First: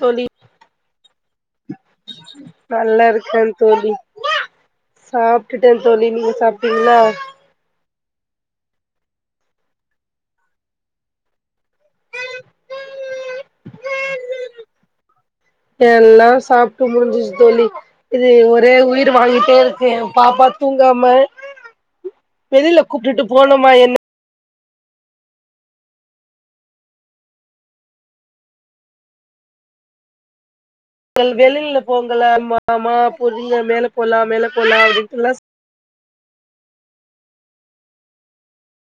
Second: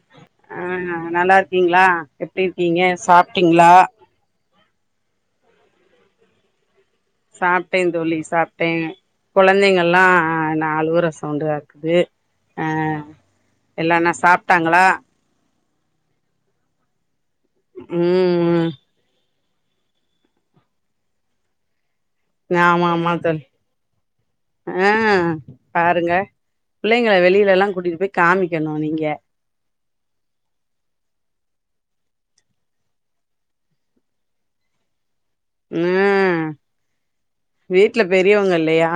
தோழி ஆ நல்லாருக்கிங்ளா எப்டி இருக்கிங்க நல்லா இருக்கே சாப்ட்டிங்ளா தோழி சாப்ட்டுட்டே தோழி நீங்க சாப்ட்டிங்ளா சாப்ட்டே தோழி சாப்ட்டே குழந்தைங்கெல்லா நா அழுவுற சவுண்டா இருக்குது ஆ எல்லா என்ன சாப்ட்டாங்களா எல்லா சாப்ட்டு முடிஞ்சுச்சு தோழி இது ம் ஒரே ம் உயிர வாங்கிட் டே இருக்கு எ பாப்பா தூங்காம வெளியில ஆமா ஆமா கூப்ட்டுட்டு தோழி போனுமா என்ன ஆ பாருங்க பிள்ளைங்கள வெளியில எல்லா கூட்டிட்டு போய் காமிக்கணு நீங்க வெளியில போகலாமா மா போடுங்க மேல போலா மேல போலா அப்படின்ட்டெல்லா ம் வீட்ல பெரியவங்க இல்லையா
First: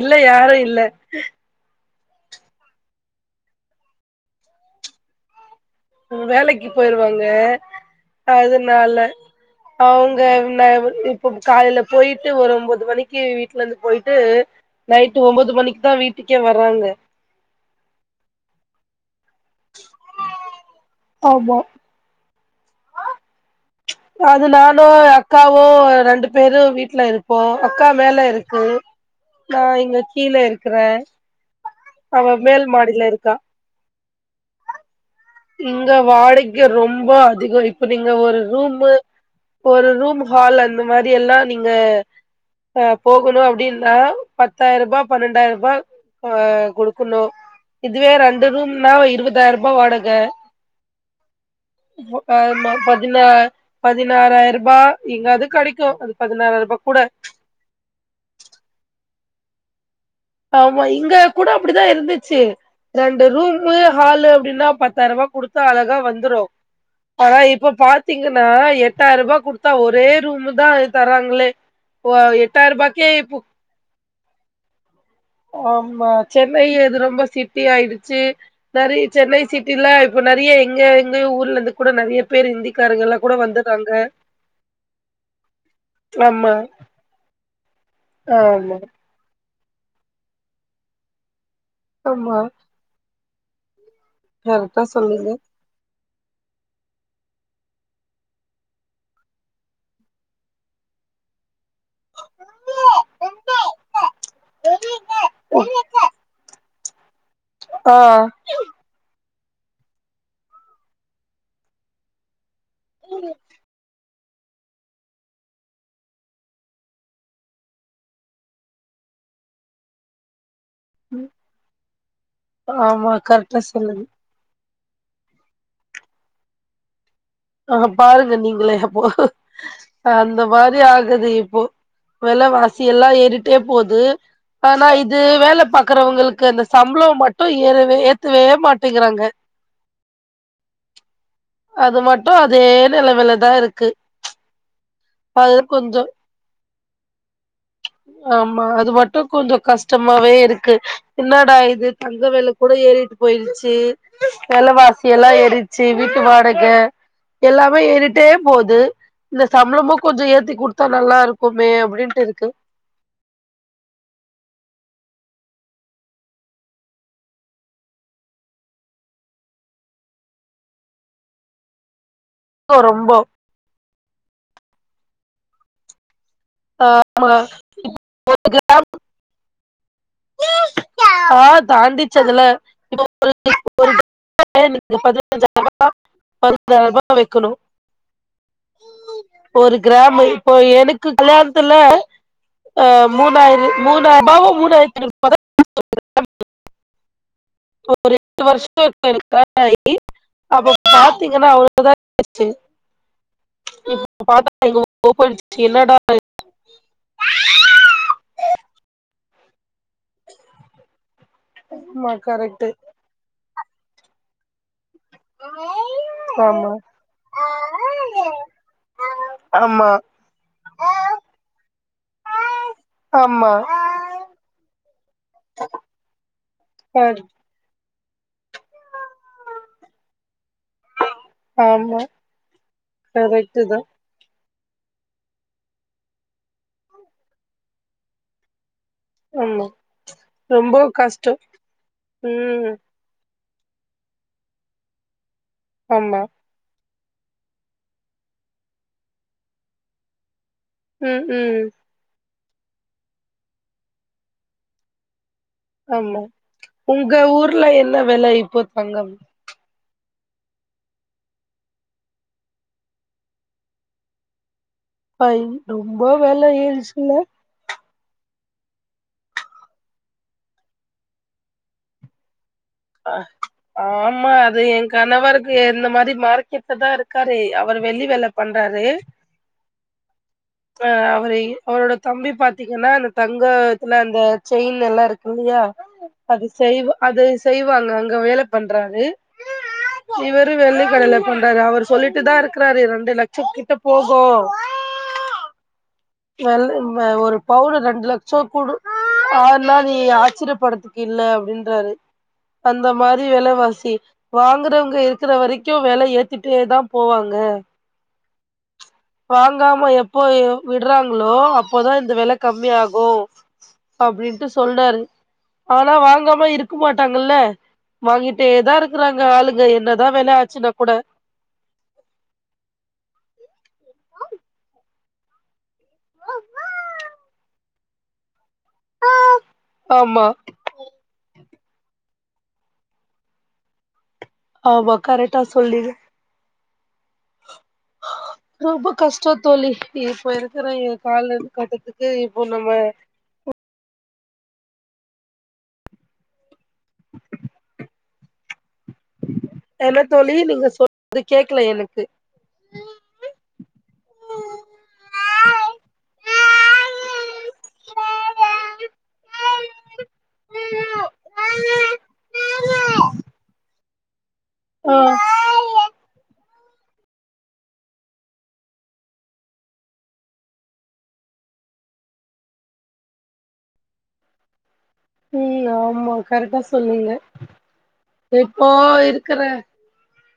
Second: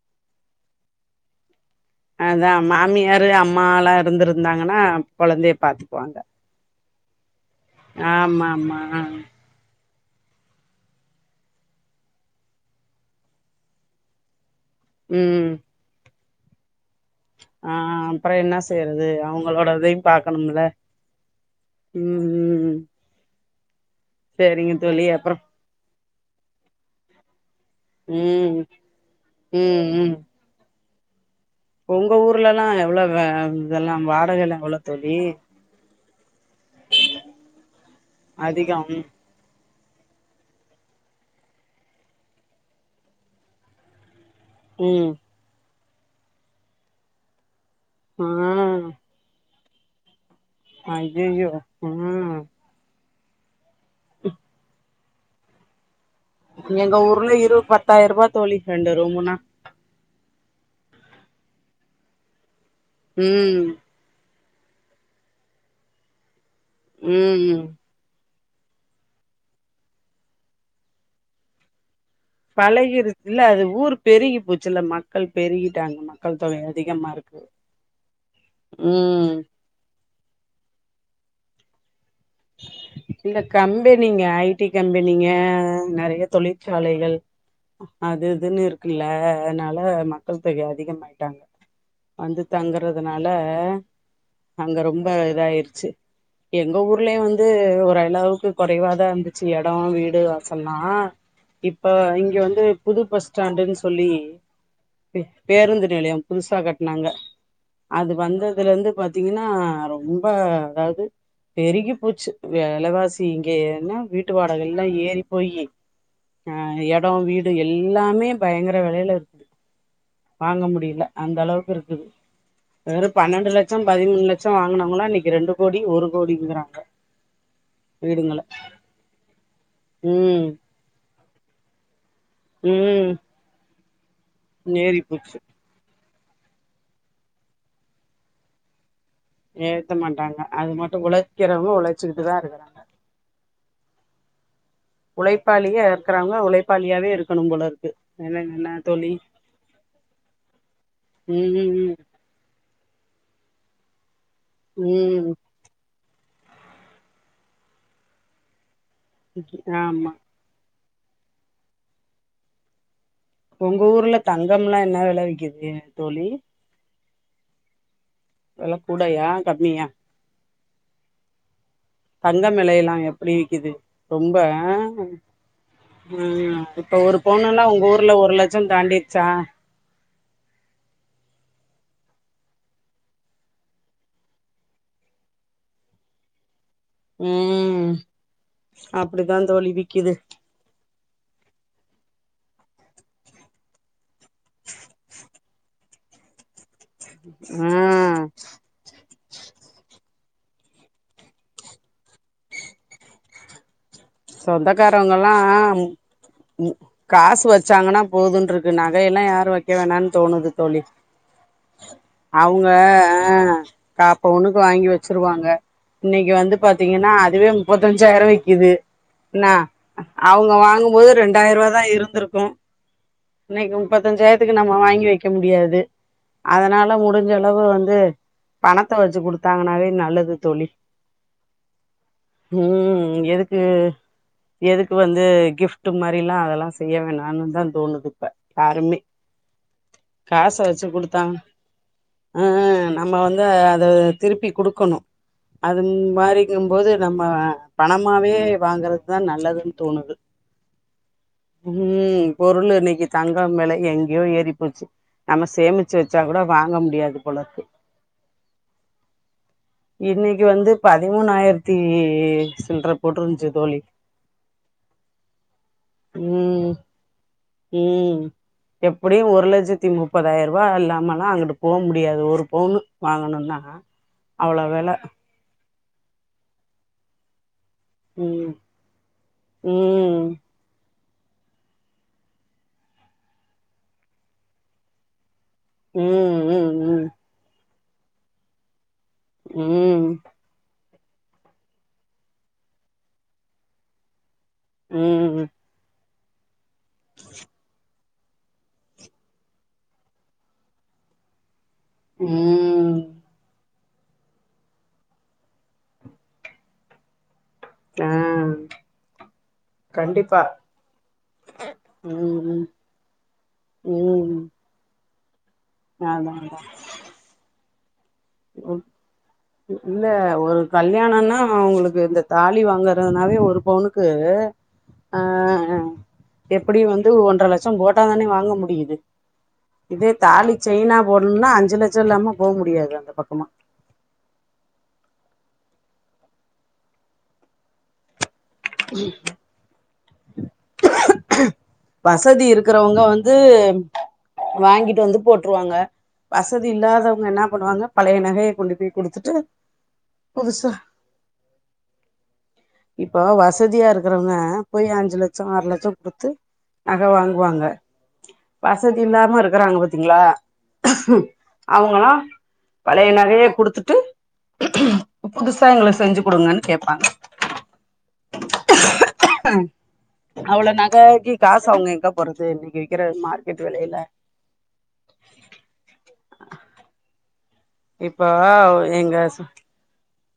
இல்ல யாரு இல்ல அதா மாமியாரு அம்மால்லா இருந்திருந்தாங்கன்னா கொழந்தைய பாத்து வேலைக்கு போயிருவாங்க ஆமா ஆமா அதுனால அவங்க ந இப்ப காலையில போயிட்டு ஒரு ஒம்போது மணிக்கு வீட்ல இருந்து போயிட்டு நைட் ம் ஒம்பது மணிக்குதா வீட்டுக்கே வர்றாங்க ஆ அப்பற என்ன செய்யறது அவங்களோட இதையு பாக்கணும்ல ஆமா ம் ம் அது சேரிங்க நானு தோழி அப்புறோ அக்காவு ரெண்டு பேரு வீட்ல இருப் போ அக்கா மேல ம் இருக்கு நா ம் இங்க ம் கீழ இருக்கற உங்க ஊர்லெலா எவ்ள வ இருக்கா இதெல்லாம் வாடகைலா எவ்ளோ தோழி இங்க வாடகை ரொம்ப அதிக இப்ப நீங்க ஒரு அதிகோ ரூம்மு ஒரு ரூம் ஹால் அந்த மாரி எல்லா நீங்க போகணு அப்டிந்தா பத்தாயிருபா ம் பன்னெண்டாயிருபா ஆ குடுக்கணு இதுவே ஆ ரெண்டு ரூம்னா இருபதாயிருபா வாடக ஐயையோ ம் ஆமா பதினா பதினாறாயிருபா இங்க அது கெடைக்கு அது பதினாறாயிரூபா கூட எங்க ஊர்ல இரு பத்தாயிருபா தோழி ரெண்டு ரூமுன்னா ஆமா இங்க கூட அப்புடிதா இருந்துச்சு ரண்டு ம் ரூமு ஹாலு அப்டின்னா பத்தாயிருபா குடுத்தா அழகா வந்துரு ஆனா ம் இப்ப பா த்திங்கன்னா எட்டாயிருபா குடுத்தா ஒரே ரூம்தா தராங்களே இப்ப எட்டாயிருபாக்கே பழகிருச்சுல்ல அது ஊரு பெருகி போச்சுல மக் ஆமா சென்னை இது ரொம்ப இருக்கு சிட்டி ஆயிடுச்சு நெறைய ம் சென்னை சிட் டிலா இப்ப நெறைய எங்க எங்க ஊர்லந்து இந்த கம்பெனிங்க ஐ டி கம்பெனிங்க நெறைய ஆமா தொழிற் சாலைகள் அது இதுன் ஆமா இருக்குல்ல அதனால மக்கள் தொகை அதிகமாயிட்டாங்க ஆமா வந்து தங்கறதுனால அங்க கரெக்டா ரொம்ப சொல்லுங்க இதாயிருச்சு எங்க ஊர் க்குள்ளயு வந்து ஒரளவுக்கு கொறைவாதா இருந்துச்சு எட வீடு வாசல்லா இப்ப இங்க வந்து புது பஸ் ஸ்டாண்டுன் சொல்லி பேருந்து நிலையம் புதுசா கட்னாங்க ஆ அது வந்ததுல இருந்து பாத்திங்கன்னா ரொம்ப அதாது பெருகி போச்சு வெலவாசி இங்க என்னா வீட்டு வாடகயெல்லா ஏறிப் போயி ஆ எடம் வீடு எல்லாமே பயங்கர வெலையிலருக்கு வாங்க முடிய ல அந்த அளவுக்கு இருக்குது வெறு ஆமா பன்னெண்டு கரெக்டா லட்சோ சொல்லுங்க பதிமூணு லட் சோ வாங்கினவங்களா இன்னைக்கு ரெண்டு கோடி ஒரு கோடிங்கிறாங்க ஆ பாருங்க வீடுங்கள நீங்களே இப்போ அந்த ம் மாரி ஆகுது இப்போ வெலவாசி எல்லா ம் ஏறிட்டே போது ஆனா ஏறி இது போச்சு வேல பாக்குறவுங்களுக்கு அந்த சம்பளோ மட்டு ஏறவே ஏத்தவே மாட்டேங்கிறாங்க ஏத்த மாட்டாங்க அது மட்டு உள்ள அது மட்டு அதே நெலமைலதா இருக்கு அது உழைப்பாளியா கொஞ்சோ இருக்கிறவங்க உழைப்பாளியாவே இருக்கணு போலருக்கு ஆமா என்ன [inaudible] அது மட்டு கொஞ்சோ கஷ் டமாவே இருக்கு ம் என்னாடா இது ம் தங்க வெல கூட ஏறிட்டு போயிருச்சு ம் வெலைவாசியெல்லா ம் ஏறிச்சு வீட் டு வாடக எல்லாமே ஏறிட்டே போது இந்த சம்பளமு ஆமா கொஞ்சோ ஏத்தி குடுத் தா நல்லா இருக்குமே அப்டின்ட்டு இருக்கு ஒங்க ஊர்ல தங்கம்லா என்னா வெல விக்குது தோழி வெல கூடயா கம்மியா தங்கம் வெலையெல்லா ரொம்போ எப்டி விக்குது ரொம்ப ஆ ம் இப்போ ஒரு பவுனல்லா ஒங்க ஊர்ல ஒரு லட்சோ தாண்டிருச்சா ஓ தாண்டிரிச்சு அதுலா இப்ப [inaudible] எனக்கு பதினஞ்சாயிரோ ரூவா பதினாயிரம் ரூபா [inaudible] ம் அப்டிதா தோழி விக்குது இப்ப எனக்கு கல்யாணத்துல ஆ மூணாயி மூணாயிரூபாவா மூணாயிரத் [inaudible] ஆ ஒரு [inaudible] அப்ப பாத்திங்கனா [inaudible] சொந்தக்காரவங்கல்லா [inaudible] என்னாடா [inaudible] ம் காசு வச்சாங்கன்னா போதுன்ருக்கு நகையெல்லா யாரு வைக்க வேணானு தோணுது தோழி கரெக்ட். அவுங்க ஆ காப்பவுனுக்கு வாங்கி வச் வச்சிருவாங்க இன்னிக்கு வந்து ஆமா கரெக்ட்டு ஆமா பாத்தீங்கன்னா அதுவே முப்பத்தஞ்சாயிரோ விக்குது என்னா ஆமா அவுங்க வாங்கும்போது ரெண்டாயிரூவாதா இருந்திருக்கு ஆமா இன்னைக்கு முப்பத்தஞ்சாயிரத்துக்கு நம்ம வாங்கி வைக்க முடியாது அதனால கரெக்ட் முடிஞ்சள வு வந்து பணத்த வச்சு குடுத் தாங்கனாவே நல்லது தோழி ஆமா ம் எதுக்கு கரெக்ட்டுதா எதுக்கு வந்து கிஃப்ட்டு மாரில்லா அதெல்லா செய்ய வேணான்னுதா தோணுது இப்ப யாருமே ஆமா காச ரொம்ப வச்சி கஷ்டோ குடுத்தாங் ம் நம்ம வந்து அத திருப்பி குடுக்குணு அது ஆமா மாரி இருக்கு போது நம்ம பணமாவே வாங்குறதுதா நல்லதுன்னு தோணுது ம் ம் ம் பொருள் இன்னைக்கு தங்கம் வெல எங்கேயோ ஏறி போச்சு நம்ம சேமிச்சி வச்சா ஆமா கூட வாங்க உங்க முடியாது போலருக்கு ஊர்ல என்ன வெல இப்போ தங்கம் இன்னைக்கு வந்து பதிமூணாயிரத்தி சில்ற போட்டிருந்துச்சு தோழி அய் ரொம்ப வெல ம் ஏறிடிச்சில்ல ம் எப்டியு ஒரு லட்சத்தி முப்பதாயிர ரூவா இல்லாமலா அங்குட்டு போ முடியாது ஒரு பவுனு அ வாங்கணும்னா ஆமா அது அவ்ளோ என் வெல கணவருக்கு இந்த மாரி மார்கெட்டு தா இரு க்காரே அவரு வெள்ளி வேல ம் பண்றாரு ம் ஆ அவரு அவரோட தம்பி பாத்தீங்கன்னா அந்த தங்கோ இதுலா அந்த செயின் எல்லா இருக்கு இல்லையா ம் அது செய்வ ம் அது செய்வாங்க அங்க வேல பண்றாரு ம் இவரு வெள்ளிக்கடையில பண்றாரு அவரு சொல்லிட்டு தா இருக்கறாரு இரண்டு லட்ச கிட்ட போகு ம் வெல வ ஒரு பவுனு ரெண்டு லட் சோ குடு அதல நீ ஆச்சரியப்படத்துக்கு இல்ல அப்டின்ட்றாரு ம் அந்த மாரி வெலவாசி வாங்குறவங்க இருக்கிற வரைக்கு வெல ஏத்திட்டே தா போவாங்க ஆ வாங்காம எப்போயு கண்டிப்பா விட்றாங்ளோ அப்போதா இந்த வெல ம் ம் கம்மி ஆகு ம் அப்டின்ட்டு சொன்னாரு ஆனா அதா வாங்காம அதா இருக்க மாட்டாங்கல்ல வாங்கிட் டே தா இருக்கிறாங்க ஆளுங்க என்னதா வெல ஆச்சினா கூட நானா அவுங்ளுக்கு இந்த தாலி வாங்கறதுனாவே ஒரு பவுனுக்கு ஆ எப்படி வந்து ஒன்ற லட்சோ போட்டா தானே வாங்க முடியுது இதே ஆமா தாலி செயின்னா போட்ணுனா அஞ்சு லட்சோ இல்லாம போ முடியாது அந்த பக்கமா ஆமா கரெக்டா சொன்னீங்க ரொம்ப கஷ்டோ தோழி இப்ப இருக்கிற கால கட்டத்துக்கு இப்போ நம்ம இது வாங்கிட்டு வந்து போட்டுருவாங்க வசதி இல்லாதவங்க என்ன பண்ணுவாங்க பழைய நகைய கொண்டு போய் குடுத்துட்டு என்ன தோழி நீங்க புதுசா சொன்னது கேக்கல எனக்கு இப்ப வசதியா இருக்கிறவங்க போய் அஞ்சு லட்சோ ஆறு லட்சோ குடுத்து நக வாங்குவாங்க வசதி இல்லாம இருக்குறாங்க பாத்தீங்ளா அவுங்களா பழைய நகைய குடுத்துட்டு ஆ புதுசா எங்களுக் செஞ்சு குடுங்கன் கேட்பாங்க அவ்ளோ நககி காசு அவுங்க எங்க போறது இன்னைக்கி விக்கிற மார்க்கெட்டு வெலைல ம் ஆமா கரெக்டா சொன்னீங்க இப்போ எங்க இருக்கிற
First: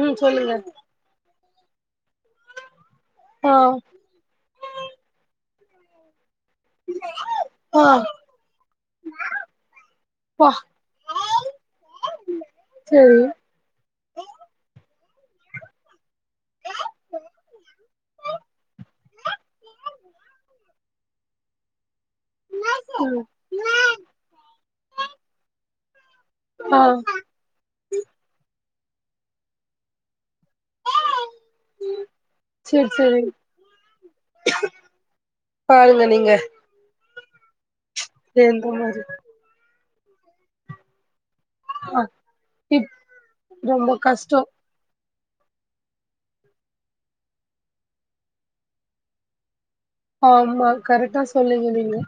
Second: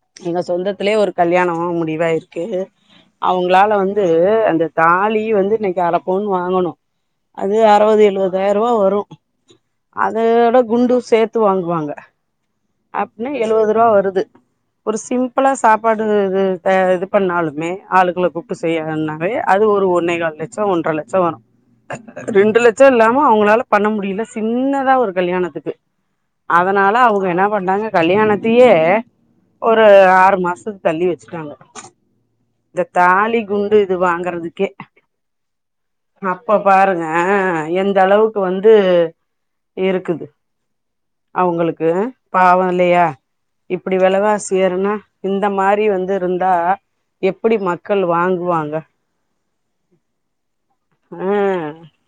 ம் எங்க சொல்லுங்க சொந்தத்துலே ஒரு கல்யாணோ முடிவாயிர்க்கு ஆ அவுங்ளால வந் து அந்த தாலி வந்து இன்னிக்கி அற பவுன் வாங்குணு அது ஆ அறுபது எழுவதாயிர ரூபா வரு பா அதோட குண்டு சேர்த்து வாங்குவாங்க செரி அப்னா எழுவது ரூவா வருது ஒரு சிம்பிளா சாப்பாடு இது இது பண்ணாலுமே ஆளுங்குள கூப்ட்டு செய்யன வே அது ஒரு ஒன்னே கால் லட்சோ ஒன்ற லட்சோ வரு ரெண்டு லட்ச இல்லாம ம் அவுங்ளால பண்ண முடில சின்னதா ஒரு கல்யாணத்துக்கு ஆ அதனால அவுங்க என்னா பண்ணாங்க கல்யாணத்தியே ஒரு ஆறு மாசத்துக் தள்ளி வச்சுட்டாங்கோ இந்த செரி செரி தாலி குண்டு இது வாங்கறதுக்கே பாருங்க நீங்க அப்ப பாருங்க எந்த அளவுக்கு எந்த வந்து மாரி இருக்குது அவுங்களுக்கு ஆ பாவோ இப் இல்லையா ரொம்ப இப்படி கஷ்டோ வெலவாசி ஏருனா இந்த மாரி வந்து இருந்தா எப்டி மக்கள் வாங்குவாங்க ஆமா கரெக்டா ஆ சொல்லிருக்கீங்கோ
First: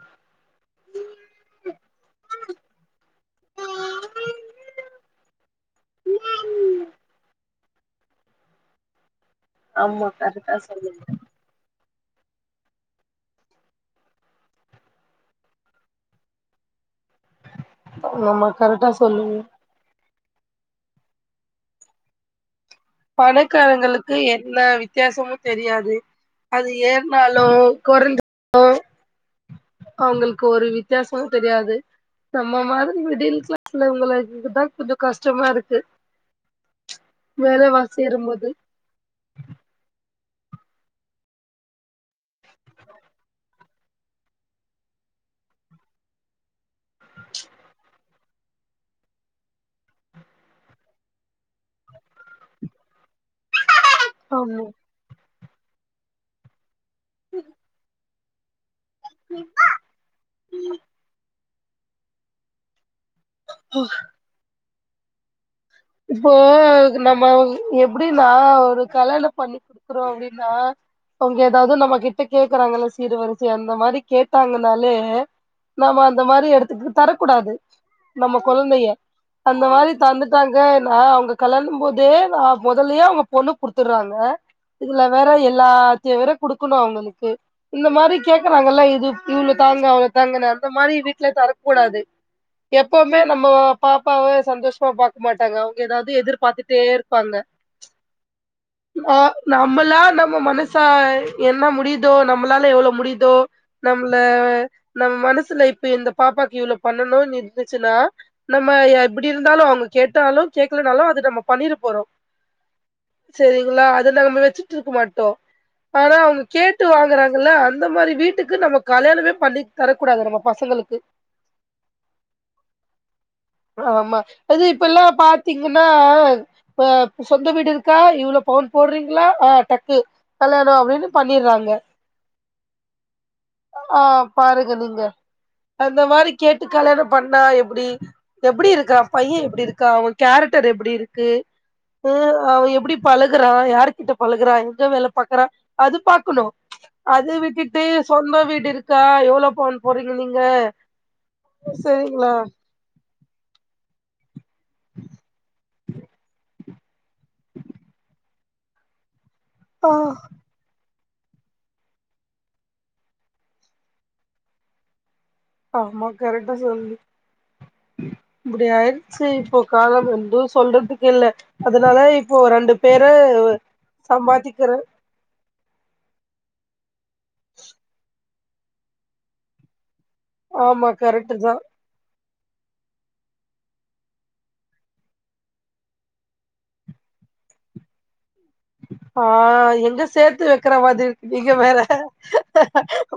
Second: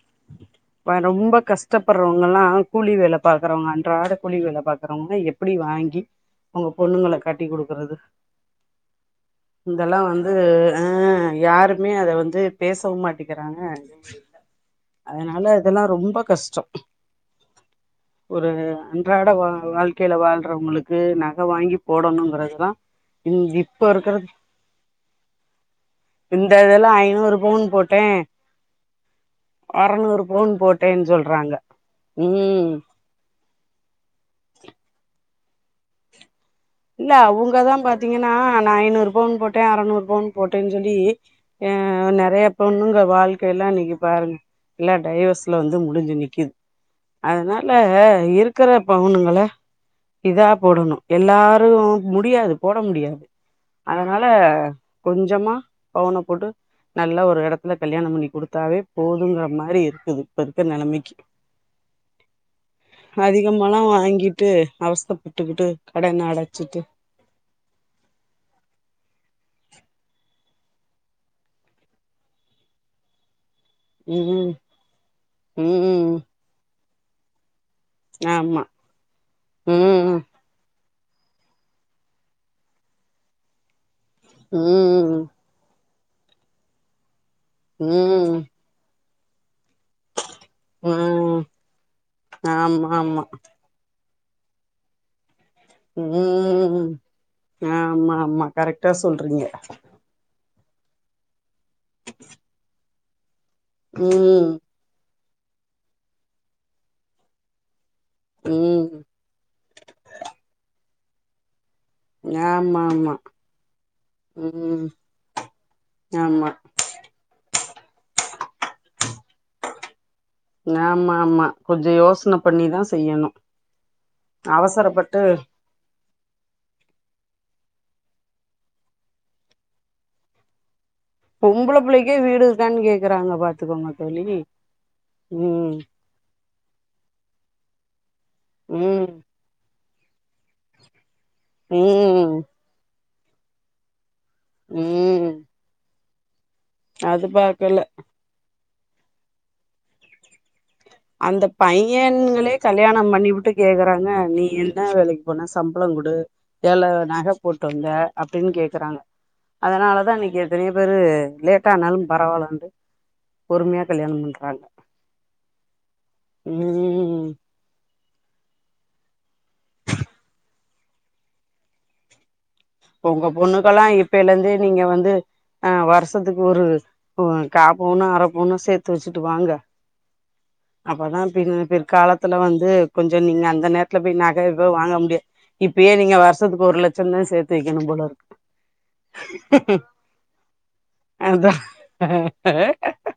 ரொம்ப கஷ்டப்படறவங்கல்லா கூலி வேல பாக்கறவங்க அன்றாட கூலி வேல பாக்கறவங்க எப்டி வாங்கி அவுங்க பொண்ணுங்கள கட்டி குடுக்கறது இந்தல்லா ஆமா வந்து கரெக்டா அ சொன்னீங்க யாருமே அத வந்து பேசவு மாட்டீங்கிறாங்க அதனால அதெல்லா ரொம்ப கஷ்டோ ஆமா ஒரு கரெக்டா அன்றாட சொன்னீங்க வா வாழ் கைல வாழ்றவங்களுக்கு நக வாங்கி போடணுங்கறதுதா பணக்காரங்களுக்கு என்ன வித்தியாசமு தெரியாது இந்த அது இதெல்லா ஐநூறு ஏர்னாலு பவுன் போட்டே கொறஞ்சாலு அறநூறு அவங்களுக்கு பவுன் ஒரு போட்டேன்னு வித்தியாசமு சொல்றாங்க தெரியாது நம்ம ம் மா மிடில் கிளாஸ்ல உள்ளவங்களுக்குதா கொஞ்சோ கஷ்டமா இருக்கு இல்ல வேலைவா அவுங்கதான் பாத்தீங்கன்னா சேரும்போது நா ஐநூறு பவுனு போட்டன் அறநூறு பவுனு போட்டன் சொல்லி நெறையா பொண்ணுங்க வாழ்க்கைல இன்னைக்கு பாருங்க எல்லா டைவர்ஸ்ல வந்து முடிஞ்சு நி்க்கிது அதனால இருக்கற பவுனுங்கள இதா போடணு எல்லா அதுவு முடியாது போட முடியாது அதனால ஆமா கொஞ்சமா பவுன போட்டு நல்லா ஒரு எடத்துல கல்யாணோ பண்ணி குடுத்தாவே போதுங்கற மாரி இருக்குது இப்ப இருக்கற நெலைமைக்கு அதிகமால்லா வாங்கிட்டு அவஸ்தப்பட்டுகிட்டு இப்போ நம்ம எப்டின்னா ஒரு கல்யாணோ பண்ணி குடுக்கறோ அப்டின்னா அவுங்க எதாவது நம்ம கிட்ட கேக்கறாங்கல்ல சீர் வ ரிசை அந்த மாரி ம் கேட்டாங்கனாலே நாம ம் அந்த மாரி எடத்துக்கு தரக்கூடாது நம்ம ஆமா கொழந்தைய அந்த மாரி ம் தந்துட்டாங் கனா அவுங்க கல்யாணம்போதே நா மொதல்லயே அவுங்க பொண்ணு குடுத்தர்றாங்க இதுல ம் வேற எல்லாத்தையு வேற குடுக்கணு அவுங்களுக்கு இந்த மாரி ம் கேக்கறா ங்கல்ல இது இவ்ளதாங்க அவ்ளதாங்க நானு அந்த மாரி வீட்ல ம் தரக்கூடாது ஆமா எப்புமே ஆமா நம்ம பாப்பாவ சந்தோஷமா பா க்க மாட்டாங்க எதாது எதிர்பாத்துட்டே ம் இருப்பாங்க ஆமா ஆமா கரெக்டா நா சொல்றீங்க நம்மல்லா நம்ம மன சா என்ன முடிதோ நம்மளால எவ்ளோ முடிதோ ம் நம்மள நம்ம மனசுல இப்ப இந்த பாப்பாக்கு இவ்ளோ பண்ணணு இருந்துச்சுனா நம்ம ம் எப்டி இருந்தாலு அவுங்க கேட்டாலு கேக்லனாலு அது நம்ம பண்ணிற போறோ ஆமா ஆமா சேரிங்ளா அத நாம வெச்சுட்டு ம் இருக்க மாட்டோ ஆனா அவுங்க ஆமா கே ட்டு வாங்கறாங்கல்ல அந்த மாரி வீட்டு க்கு நம்ம கல்யாணமே பண்ணி தரக்கூடாது நம்ம பசங்களுக்கு ஆமா ஆமா கொஞ்சோ யோசன பண்ணிதா செய்யணு ஆமா அது இப்ப எல்லா அவசரப்பட்டு பாத்தீங்கன்னா அ சொந்த வீடு இருக்கா இவ்ளோ பவுன் போடுறீங்ளா ஆ டக்கு கல்யாணோ அப்டின்னு பண்ணிர்றாங்க பொம்பள புள்ளைக்கே வீடு இருக்கான்னு கேக்குறாங்க பாத்துக்கோங்க ஆ தோழி பாருங்க நீங்க ம் அந்த மாரி கேட்டு கல்யாணோ பண்ணா எப்டி எப்டி இருக்கா ம் ஏ இப்டி இருக்கான் அவன் கேரக்டர் எப்டி இருக்கு உ ம் அவன் எப்டி பழகுறான் யாரு கிட்ட பழுகுறான் எங்க வேல ம் பாக்குறான் அது பாக்கணு அது விட்டுட்டு சொந்த வீடு இருக்கா எவ்ளோ பவுன் போடறீங்க நீங்க அந்த சரிங்களா பையன்களே கல்யாண பண்ணி விட்டு கேக்குறாங்க நீ என்ன வேலைக்கு போன சம் பளங்குடு எவ்ள நக போட்டு வந்த அப்டின்னு கேக்குறாங்க ஆ அதனால தா இன்னைக்கு எத்தனையோ பேரு லேட்ஆனாலு பரவாயில்லன்னு பொறுமையா கல்யாண பண்றாங்க ஆமா கரட்டா சொல்லு ம் இப்படி ஆயிடுச்சு இப்போ காலம் என்று சொல்றதுக்கு இல்ல அதனால இப்போ ரெண்டு இப்ப பேரு உங்க பொண்ணுக்கெல்லா இப்பைல இருந்தே சம்பாதிக்கிற நீங்க வந்து ஆ வருஷத்துக்கு ஒரு கா பவுனு அர பவுனு சேத்து வெச்சுட்டு வாங்க ஆமா அப்பனா கரெக்ட் பின் தா பிற் காலத்துல வந்து கொஞ்சு நீங்க அந்த நேரத்துல போய் நக கிக வாங்க முடியாது இப்பயே நீங்க வருஷத்துக்கு ஒரு லட்சம்னு சேத்து வைக்கணு போல இருக்கு ஆ எங்க சேர்த்து வக்கிற மாதிரி இருக்கு நீங்க அதா வேற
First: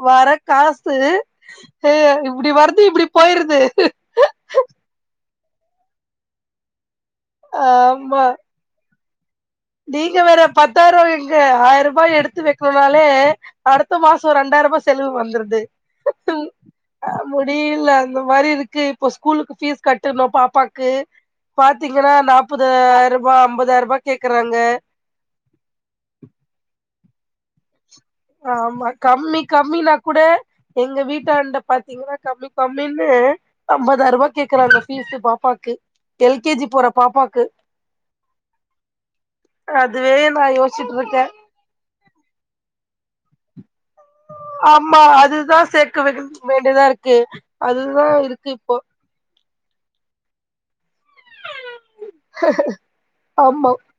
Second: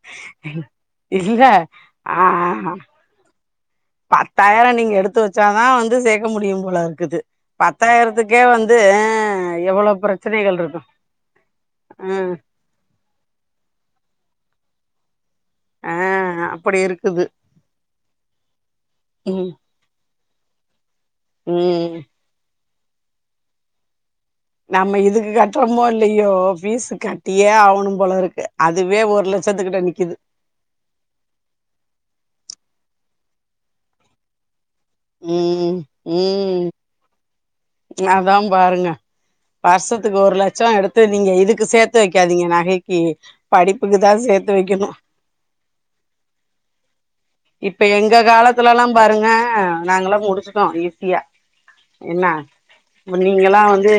வர காசு இல்ல அ ஆ இப்டி வருது இப்டி போயிருது பத்தாயிரோ நீங்க எடுத்து வச்சாதா வந்து சேர்க்க முடியும் போல இருக்குது ஆமா பத்தாயிரத்துக்கே வந்து து ஆ எவ்வளோ நீங்க வேற பிரச்சனைகள் இருக்கு பத்தாயிரவா எங்க ஆயிரூபா ஆ எடுத்து வ னாலே அடுத்த மாசோ ரெண்டாயிரூபா செலவு வந்துருது ஆ அப்படி இருக்குது முடியில அந்த மாரி இருக்கு இப்போ ம் ஸ்கூலுக்கு ஃபீஸ் கட்டணு பாப்பாக்கு ம் பாத்தீங்கன்னா நாப்பதாயிரபா அம்பதாயிரபா கேக்குறாங்க நம்ம இதுக்கு கட்டுறோமோ இல்லயோ பீஸ் கட்டியே ஆவுணு போல இருக்கு ஆமா அதுவே ஒரு கம்மி லட்சத்துக்கிட்ட கம்மினா நிக்குது கூட எங்க வீட்டாண்ட பாத்தீங்கன்னா கம்மி கம்மின்னு அம்பதாயிரபா கேக்குறாங்க பீஸ் பாப்பாக்கு ம் எல் கே ஜி போற பாப்பாக்கு அதா பாருங்க அதுவே வருஷத்துக்கு ஒரு நா லட்சோ எடுத்து யோசிச்சுட்ருக்கே நீங்க இதுக்கு ககு சேத்து வைக்காதீங்க நகைக்கு படிப்புக்கு தா சேத்து வெக்கணு ஆமா அதுதா செ த்து வெக்க வேண்டியதா இருக்கு இப்ப அதுதா எங்க இருக்கு இப்போ காலத்துலல்லா பாருங்க நாங்கல்லா முடிச்சுட்டோ ஈஸியா என்ன இப்ப நீங்கல்லா ஆமா வந்து